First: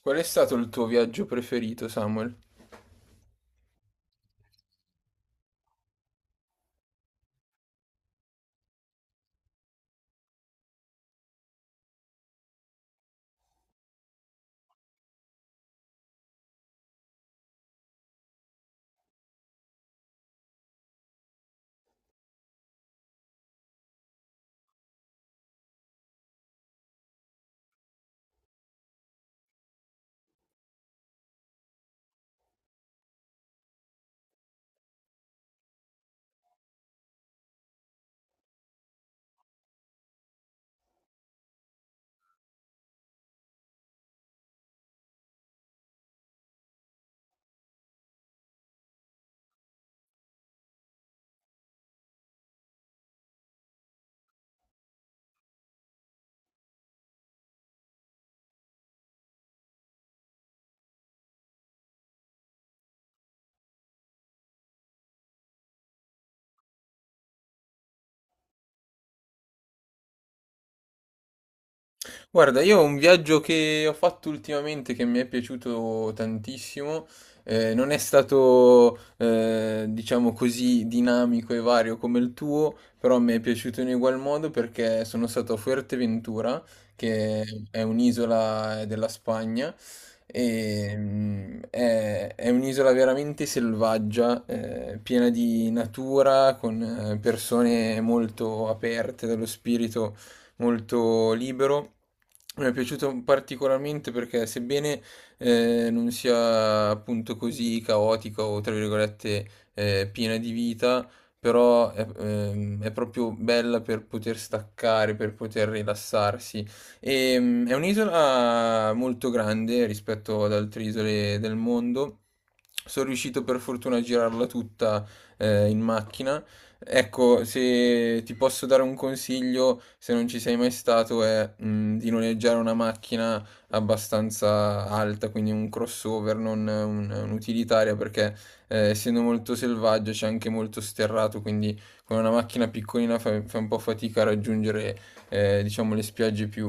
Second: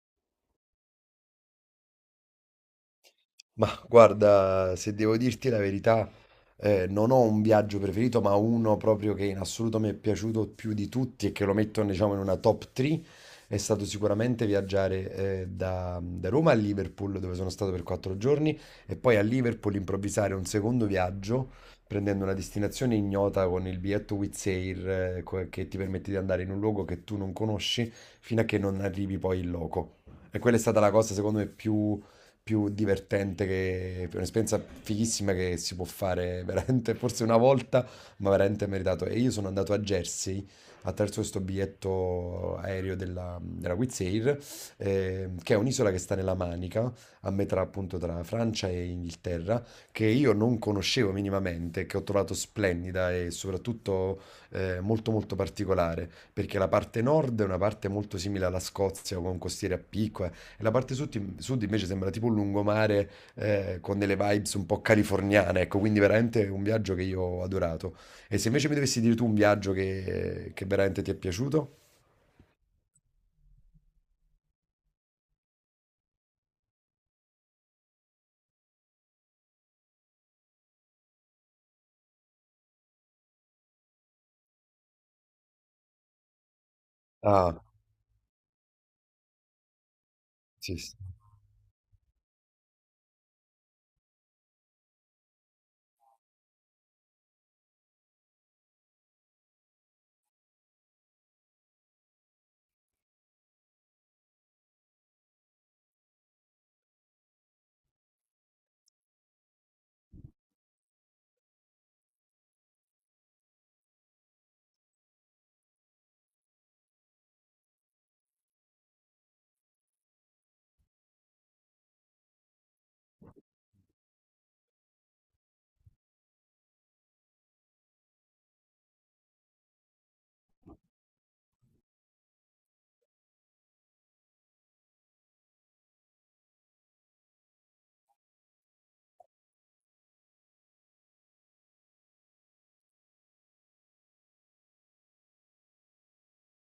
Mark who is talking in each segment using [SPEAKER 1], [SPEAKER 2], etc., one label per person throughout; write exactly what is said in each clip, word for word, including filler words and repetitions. [SPEAKER 1] Qual è stato il tuo viaggio preferito, Samuel?
[SPEAKER 2] Ma guarda, se devo dirti la verità, eh, non ho un viaggio preferito, ma uno proprio che in assoluto mi è piaciuto più di tutti e che lo metto, diciamo, in una top tre è stato sicuramente viaggiare, eh, da, da Roma a Liverpool, dove sono stato per quattro giorni, e poi a Liverpool improvvisare un secondo viaggio prendendo una destinazione ignota con il biglietto Wizz Air, eh, co- che ti permette di andare in un luogo che tu non conosci fino a che non arrivi poi in loco. E quella è stata la cosa, secondo me, più più divertente, che, è un'esperienza fighissima che si può fare veramente, forse una volta, ma veramente meritato. E io sono andato a Jersey attraverso questo biglietto aereo della, della Wizz Air, eh, che è un'isola che sta nella Manica, a metà appunto tra Francia e Inghilterra, che io non conoscevo minimamente, che ho trovato splendida e soprattutto eh, molto molto particolare, perché la parte nord è una parte molto simile alla Scozia, con costiere a picco, e la parte sud, sud invece sembra tipo un lungomare eh, con delle vibes un po' californiane, ecco, quindi veramente un viaggio che io ho adorato. E se invece mi dovessi dire tu un viaggio che, che veramente ti è piaciuto?
[SPEAKER 1] Guarda, io ho un viaggio che ho fatto ultimamente che mi è piaciuto tantissimo. Eh, non è stato, eh, diciamo così, dinamico e vario come il tuo, però mi è piaciuto in ugual modo perché sono stato a Fuerteventura, che
[SPEAKER 2] Ah,
[SPEAKER 1] è un'isola eh, della Spagna,
[SPEAKER 2] sì,
[SPEAKER 1] e
[SPEAKER 2] sì.
[SPEAKER 1] mm, è, è un'isola veramente selvaggia, eh, piena di natura, con eh, persone molto aperte dallo spirito molto libero. Mi è piaciuto particolarmente perché sebbene eh, non sia appunto così caotica o tra virgolette eh, piena di vita, però è, ehm, è proprio bella per poter staccare, per poter rilassarsi. E, mm, è un'isola molto grande rispetto ad altre isole del mondo. Sono riuscito per fortuna a girarla tutta eh, in macchina. Ecco, se ti posso dare un consiglio, se non ci sei mai stato, è mh, di noleggiare una macchina abbastanza alta, quindi un crossover, non un- un'utilitaria, perché eh, essendo molto selvaggio c'è anche molto sterrato, quindi con una macchina piccolina fai, fai un po' fatica a raggiungere, eh, diciamo, le spiagge più,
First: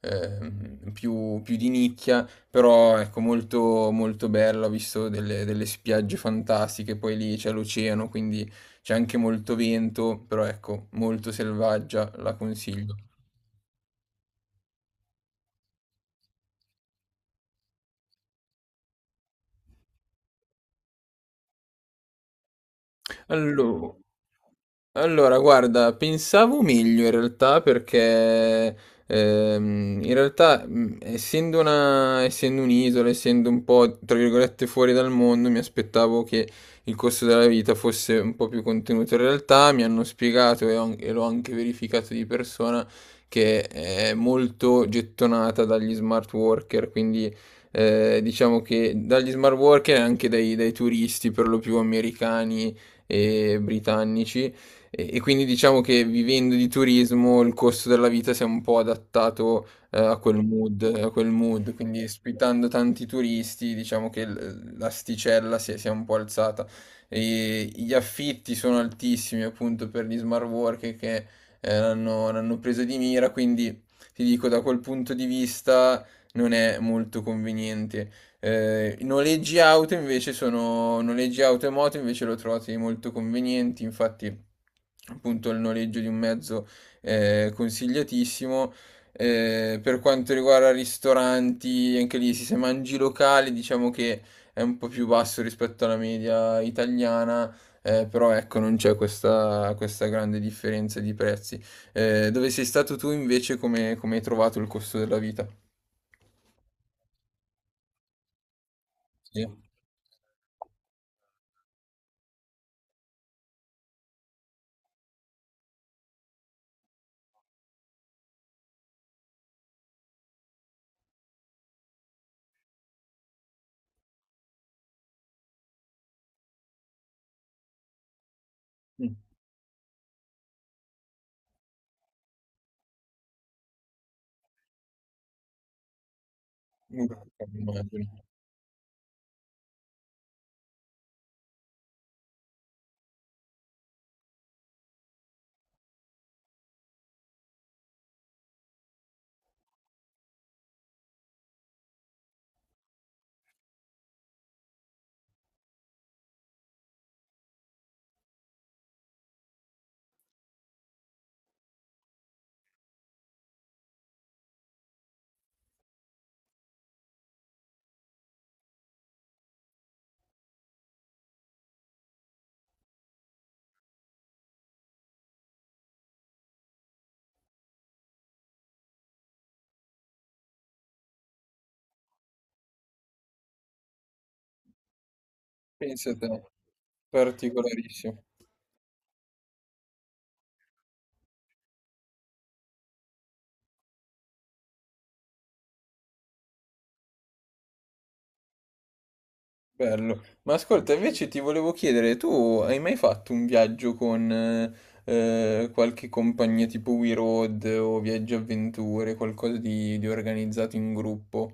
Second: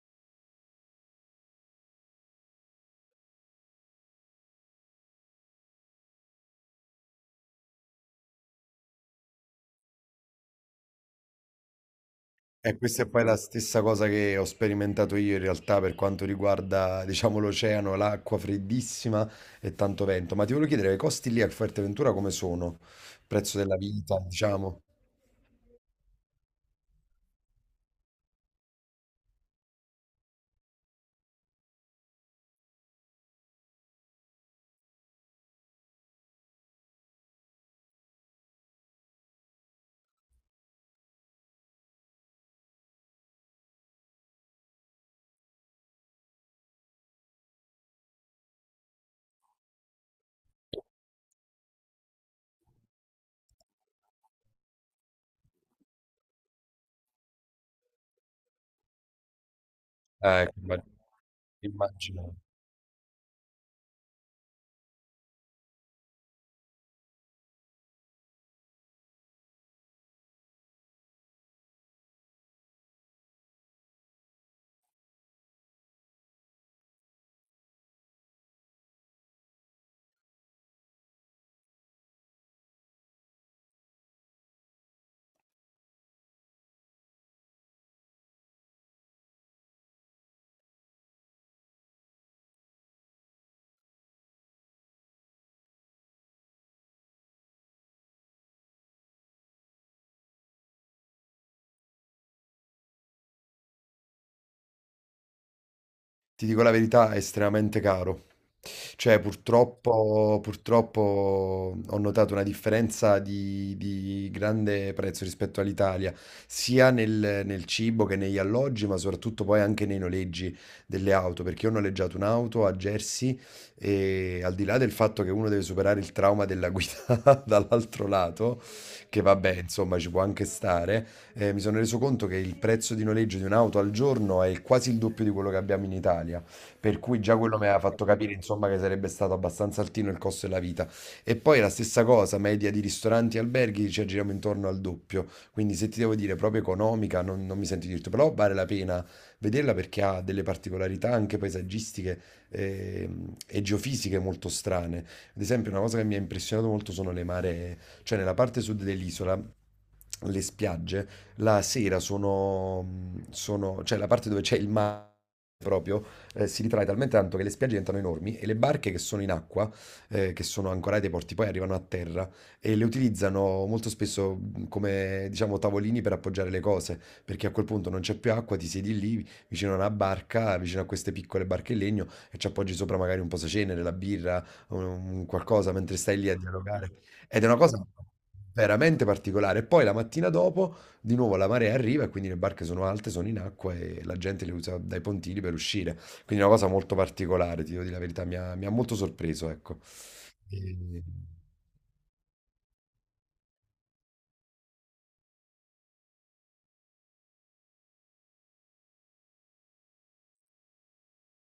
[SPEAKER 1] ehm, più- più di nicchia, però ecco, molto, molto bella, ho visto delle, delle spiagge fantastiche, poi lì c'è l'oceano, quindi c'è anche molto vento, però ecco, molto selvaggia, la
[SPEAKER 2] E
[SPEAKER 1] consiglio.
[SPEAKER 2] questa è poi la stessa cosa che ho sperimentato io in realtà per quanto riguarda, diciamo, l'oceano, l'acqua freddissima e tanto vento. Ma ti volevo chiedere, i costi lì a Fuerteventura come sono? Prezzo della
[SPEAKER 1] Allora
[SPEAKER 2] vita, diciamo.
[SPEAKER 1] Allora, guarda, pensavo meglio in realtà perché, ehm, in realtà, mh, essendo una, essendo un'isola, essendo un po' tra virgolette fuori dal mondo, mi aspettavo che il costo della vita fosse un po' più contenuto. In realtà mi hanno spiegato e, ho- e l'ho anche verificato di persona che è molto gettonata dagli smart worker, quindi, eh, diciamo che dagli smart worker e anche dai, dai turisti per lo più americani e britannici, e, e quindi diciamo che vivendo di turismo il costo della vita si è un po' adattato eh, a quel
[SPEAKER 2] Eh, ecco,
[SPEAKER 1] mood,
[SPEAKER 2] immag-
[SPEAKER 1] a quel mood, quindi
[SPEAKER 2] immagino.
[SPEAKER 1] ospitando tanti turisti diciamo che l- l'asticella si è, si è un po' alzata. E gli affitti sono altissimi appunto per gli smart worker che eh, l'hanno l'hanno preso di mira, quindi ti dico da quel punto di vista non è molto conveniente. Eh, I noleggi auto invece sono noleggi auto e moto invece lo trovate molto convenienti, infatti appunto il noleggio di un mezzo è consigliatissimo. Eh, per quanto riguarda ristoranti, anche lì se mangi locali, diciamo che è un po' più basso rispetto alla media italiana. Eh, però ecco, non c'è questa, questa grande differenza di prezzi. Eh, dove sei stato tu invece, come, come hai trovato il costo della vita?
[SPEAKER 2] Ti dico la verità, è estremamente caro. Cioè,
[SPEAKER 1] Sì.
[SPEAKER 2] purtroppo, purtroppo ho notato una differenza di, di grande prezzo rispetto all'Italia, sia nel, nel cibo che negli alloggi, ma soprattutto poi anche nei noleggi delle auto, perché io ho noleggiato un'auto a Jersey e al di là del fatto che uno deve superare il trauma della guida dall'altro lato, che vabbè, insomma, ci può anche stare, eh, mi sono reso conto che il prezzo di noleggio di un'auto al giorno è quasi il doppio di quello che abbiamo in Italia, per
[SPEAKER 1] Mm.
[SPEAKER 2] cui già quello mi aveva fatto capire, insomma, che sarebbe stato abbastanza altino il costo della vita. E poi la stessa cosa, media di ristoranti e alberghi ci aggiriamo intorno al doppio, quindi se ti devo dire proprio economica, non, non mi sento di dirti, però vale la pena vederla perché ha delle particolarità anche paesaggistiche ehm, e geofisiche molto strane. Ad esempio, una cosa che mi ha impressionato molto sono le maree, cioè nella parte sud dell'isola. Le spiagge la sera sono, sono- cioè la parte dove c'è il mare proprio, eh, si ritrae talmente tanto che le spiagge diventano enormi e le barche che sono in acqua, eh, che sono ancorate ai porti, poi arrivano a terra e le utilizzano molto spesso mh, come, diciamo, tavolini per appoggiare le cose, perché a quel punto non c'è più acqua, ti siedi lì vicino a una barca, vicino a queste piccole barche in legno e ci appoggi sopra magari un posacenere, la birra, un- qualcosa mentre
[SPEAKER 1] Pensa
[SPEAKER 2] stai
[SPEAKER 1] te,
[SPEAKER 2] lì a dialogare. Ed è una cosa
[SPEAKER 1] particolarissimo,
[SPEAKER 2] veramente particolare. E poi la mattina dopo di nuovo la marea arriva e quindi le barche sono alte, sono in acqua e la gente le usa dai pontili per uscire. Quindi è una cosa molto particolare, ti devo dire la verità, mi ha, mi ha molto sorpreso, ecco.
[SPEAKER 1] bello. Ma ascolta,
[SPEAKER 2] E-
[SPEAKER 1] invece ti volevo chiedere, tu hai mai fatto un viaggio con eh, eh, qualche compagnia tipo We Road o Viaggi Avventure, qualcosa di, di organizzato in gruppo?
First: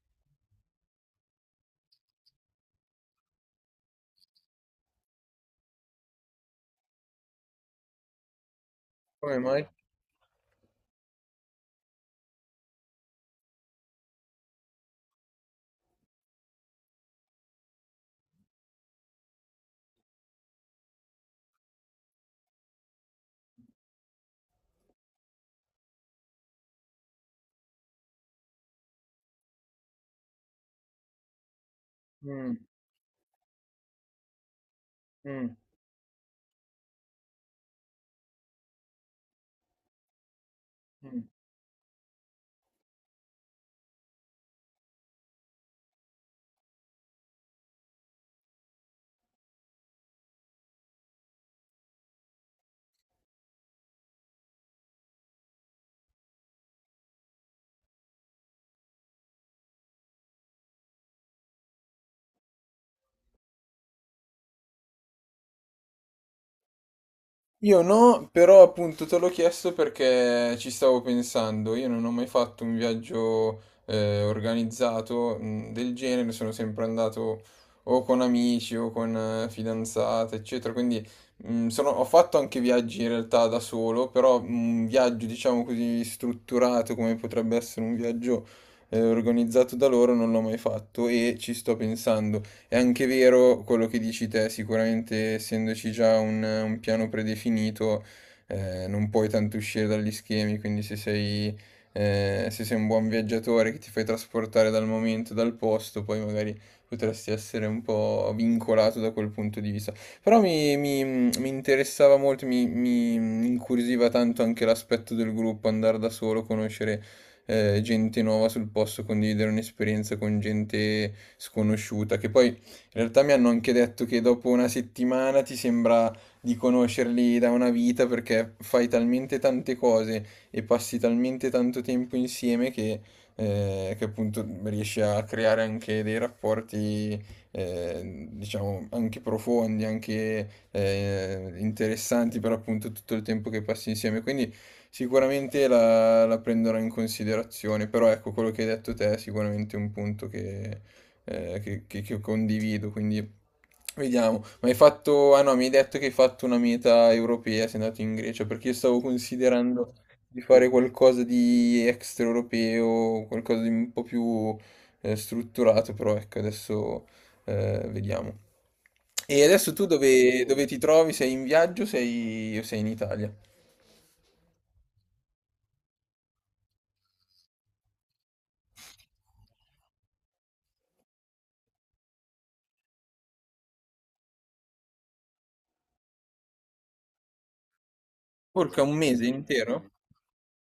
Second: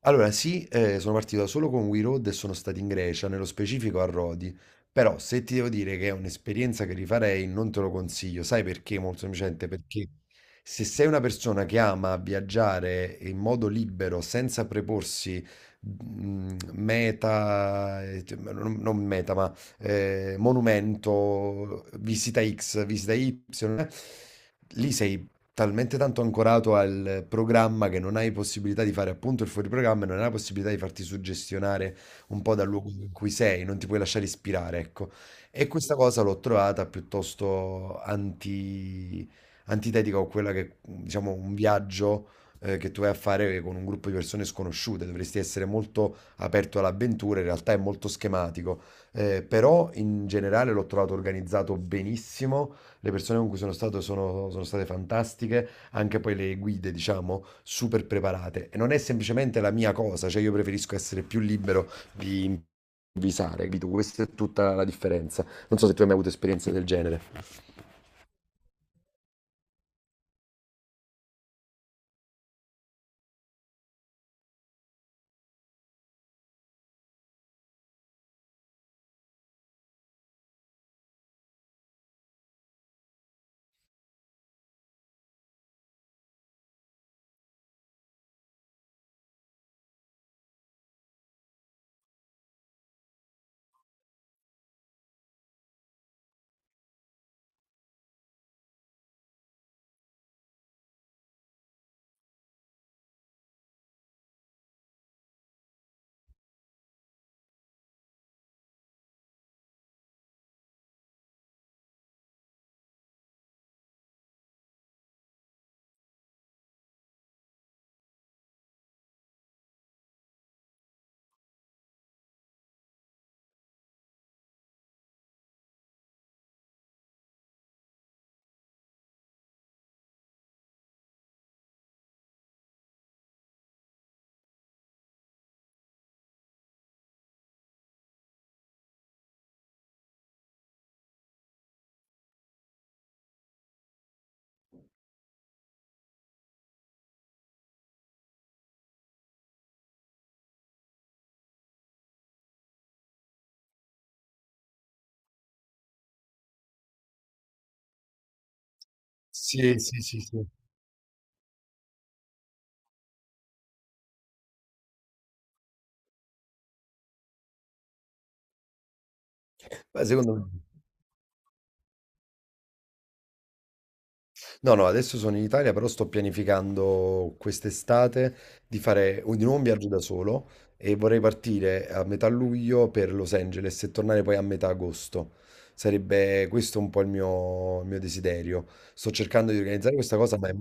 [SPEAKER 2] Allora, sì, eh, sono partito solo con We Road e sono stato in Grecia, nello specifico a Rodi. Però se ti devo dire che è un'esperienza che rifarei, non te lo consiglio. Sai perché? Molto
[SPEAKER 1] Come
[SPEAKER 2] semplicemente
[SPEAKER 1] mai?
[SPEAKER 2] perché se sei una persona che ama viaggiare in modo libero, senza preporsi mm, meta, eh, cioè, non, non meta, ma eh, monumento, visita X, visita Y, eh, lì sei talmente tanto ancorato al programma che non hai possibilità di fare appunto il fuoriprogramma e non hai la possibilità di farti suggestionare un po'
[SPEAKER 1] Mm,
[SPEAKER 2] dal luogo in cui sei, non ti puoi lasciare ispirare, ecco.
[SPEAKER 1] mm,
[SPEAKER 2] E questa cosa l'ho trovata piuttosto anti- antitetica a quella che,
[SPEAKER 1] mm.
[SPEAKER 2] diciamo, un viaggio eh, che tu vai a fare con un gruppo di persone sconosciute, dovresti essere molto aperto all'avventura, in realtà è molto schematico. Eh, però in generale l'ho trovato organizzato benissimo. Le persone con cui sono stato sono, sono state fantastiche, anche poi le guide, diciamo, super preparate. E non è semplicemente la mia cosa, cioè io preferisco essere più libero di improvvisare, capito? Questa è tutta la differenza. Non so se tu hai mai avuto esperienze del genere.
[SPEAKER 1] Io no, però appunto te l'ho chiesto perché ci stavo pensando. Io non ho mai fatto un viaggio eh, organizzato, mh, del genere, sono sempre andato o con amici o con eh, fidanzate, eccetera. Quindi, mh, sono- ho fatto anche viaggi in realtà da solo, però mm, un viaggio diciamo così strutturato come potrebbe essere un viaggio eh, organizzato da loro non l'ho mai fatto e ci sto pensando. È anche vero quello che dici te, sicuramente essendoci già un, un piano predefinito, eh, non puoi tanto uscire dagli schemi, quindi se sei, eh, se sei un buon viaggiatore che ti fai trasportare dal momento, dal posto, poi magari potresti essere un po' vincolato da quel punto di vista. Però mi, mi- mi interessava molto, mi, mi incuriosiva tanto anche l'aspetto del gruppo, andare da solo, conoscere eh, gente nuova sul posto, condividere un'esperienza con gente sconosciuta, che poi in realtà mi hanno anche detto che dopo una settimana ti sembra di conoscerli da una vita perché fai talmente tante cose e passi talmente tanto tempo insieme che, eh, che appunto riesci a creare anche dei rapporti, eh, diciamo, anche profondi, anche eh, interessanti per appunto tutto il tempo che passi insieme. Quindi sicuramente la, la prenderò in considerazione, però ecco quello che hai detto te è sicuramente un punto eh, che, che- che condivido, quindi vediamo. Ma hai fatto, ah no, mi hai detto che hai fatto una meta europea, sei andato in Grecia, perché io stavo
[SPEAKER 2] Sì,
[SPEAKER 1] considerando
[SPEAKER 2] sì, sì,
[SPEAKER 1] di
[SPEAKER 2] sì.
[SPEAKER 1] fare qualcosa di extraeuropeo, qualcosa di un po' più eh, strutturato, però ecco, adesso eh, vediamo. E adesso tu
[SPEAKER 2] Beh, secondo
[SPEAKER 1] dove,
[SPEAKER 2] me.
[SPEAKER 1] dove ti trovi? Sei in viaggio o sei, o sei in Italia?
[SPEAKER 2] No, no, adesso sono in Italia, però sto pianificando quest'estate di fare un- di nuovo un viaggio da solo e vorrei partire a metà luglio per Los Angeles e tornare poi a metà agosto. Sarebbe questo un po' il mio, il mio desiderio.
[SPEAKER 1] Porca, un
[SPEAKER 2] Sto
[SPEAKER 1] mese
[SPEAKER 2] cercando di
[SPEAKER 1] intero?
[SPEAKER 2] organizzare questa cosa, ma è.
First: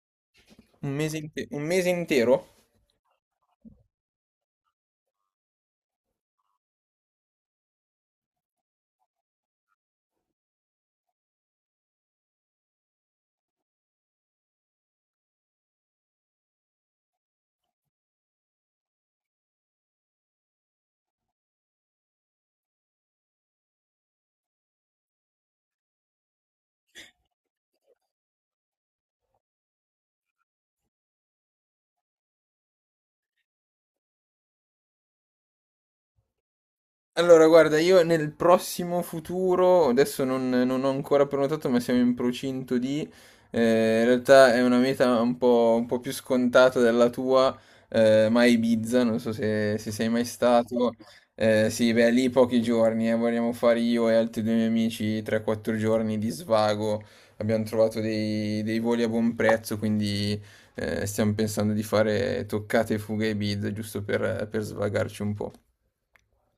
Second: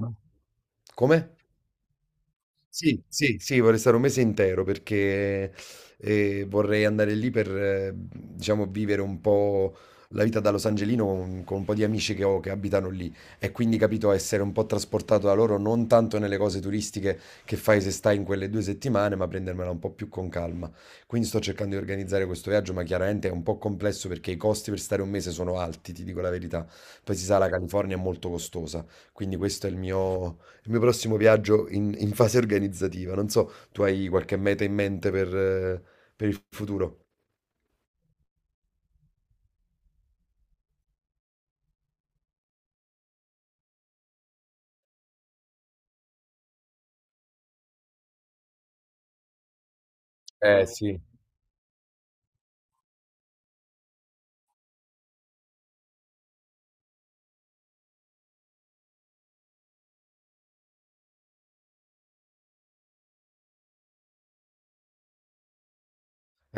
[SPEAKER 1] Un mese,
[SPEAKER 2] Come?
[SPEAKER 1] inte- un mese intero?
[SPEAKER 2] Sì, sì, sì, vorrei stare un mese intero perché eh, vorrei andare lì per, eh, diciamo, vivere un po' la vita da Los Angelino con, con un po' di amici che ho che abitano lì e quindi, capito, essere un po' trasportato da loro, non tanto nelle cose turistiche che fai se stai in quelle due settimane, ma prendermela un po' più con calma. Quindi sto cercando di organizzare questo viaggio, ma chiaramente è un po' complesso perché i costi per stare un mese sono alti, ti dico la verità. Poi si sa, la California è molto costosa, quindi questo è il mio il mio prossimo viaggio in, in fase organizzativa. Non so, tu hai qualche meta in mente per, eh, per il futuro?
[SPEAKER 1] Allora, guarda, io nel prossimo futuro, adesso non, non ho ancora prenotato, ma siamo in procinto di, eh, in realtà è una meta un po', un po' più scontata della tua, eh, ma a Ibiza, non so se, se sei mai
[SPEAKER 2] Eh
[SPEAKER 1] stato,
[SPEAKER 2] sì,
[SPEAKER 1] eh, sì, beh, lì pochi giorni, eh, vogliamo fare io e altri due miei amici tre quattro giorni di svago, abbiamo trovato dei, dei voli a buon prezzo, quindi eh, stiamo pensando di fare toccate e fughe a Ibiza, giusto per per svagarci un po'.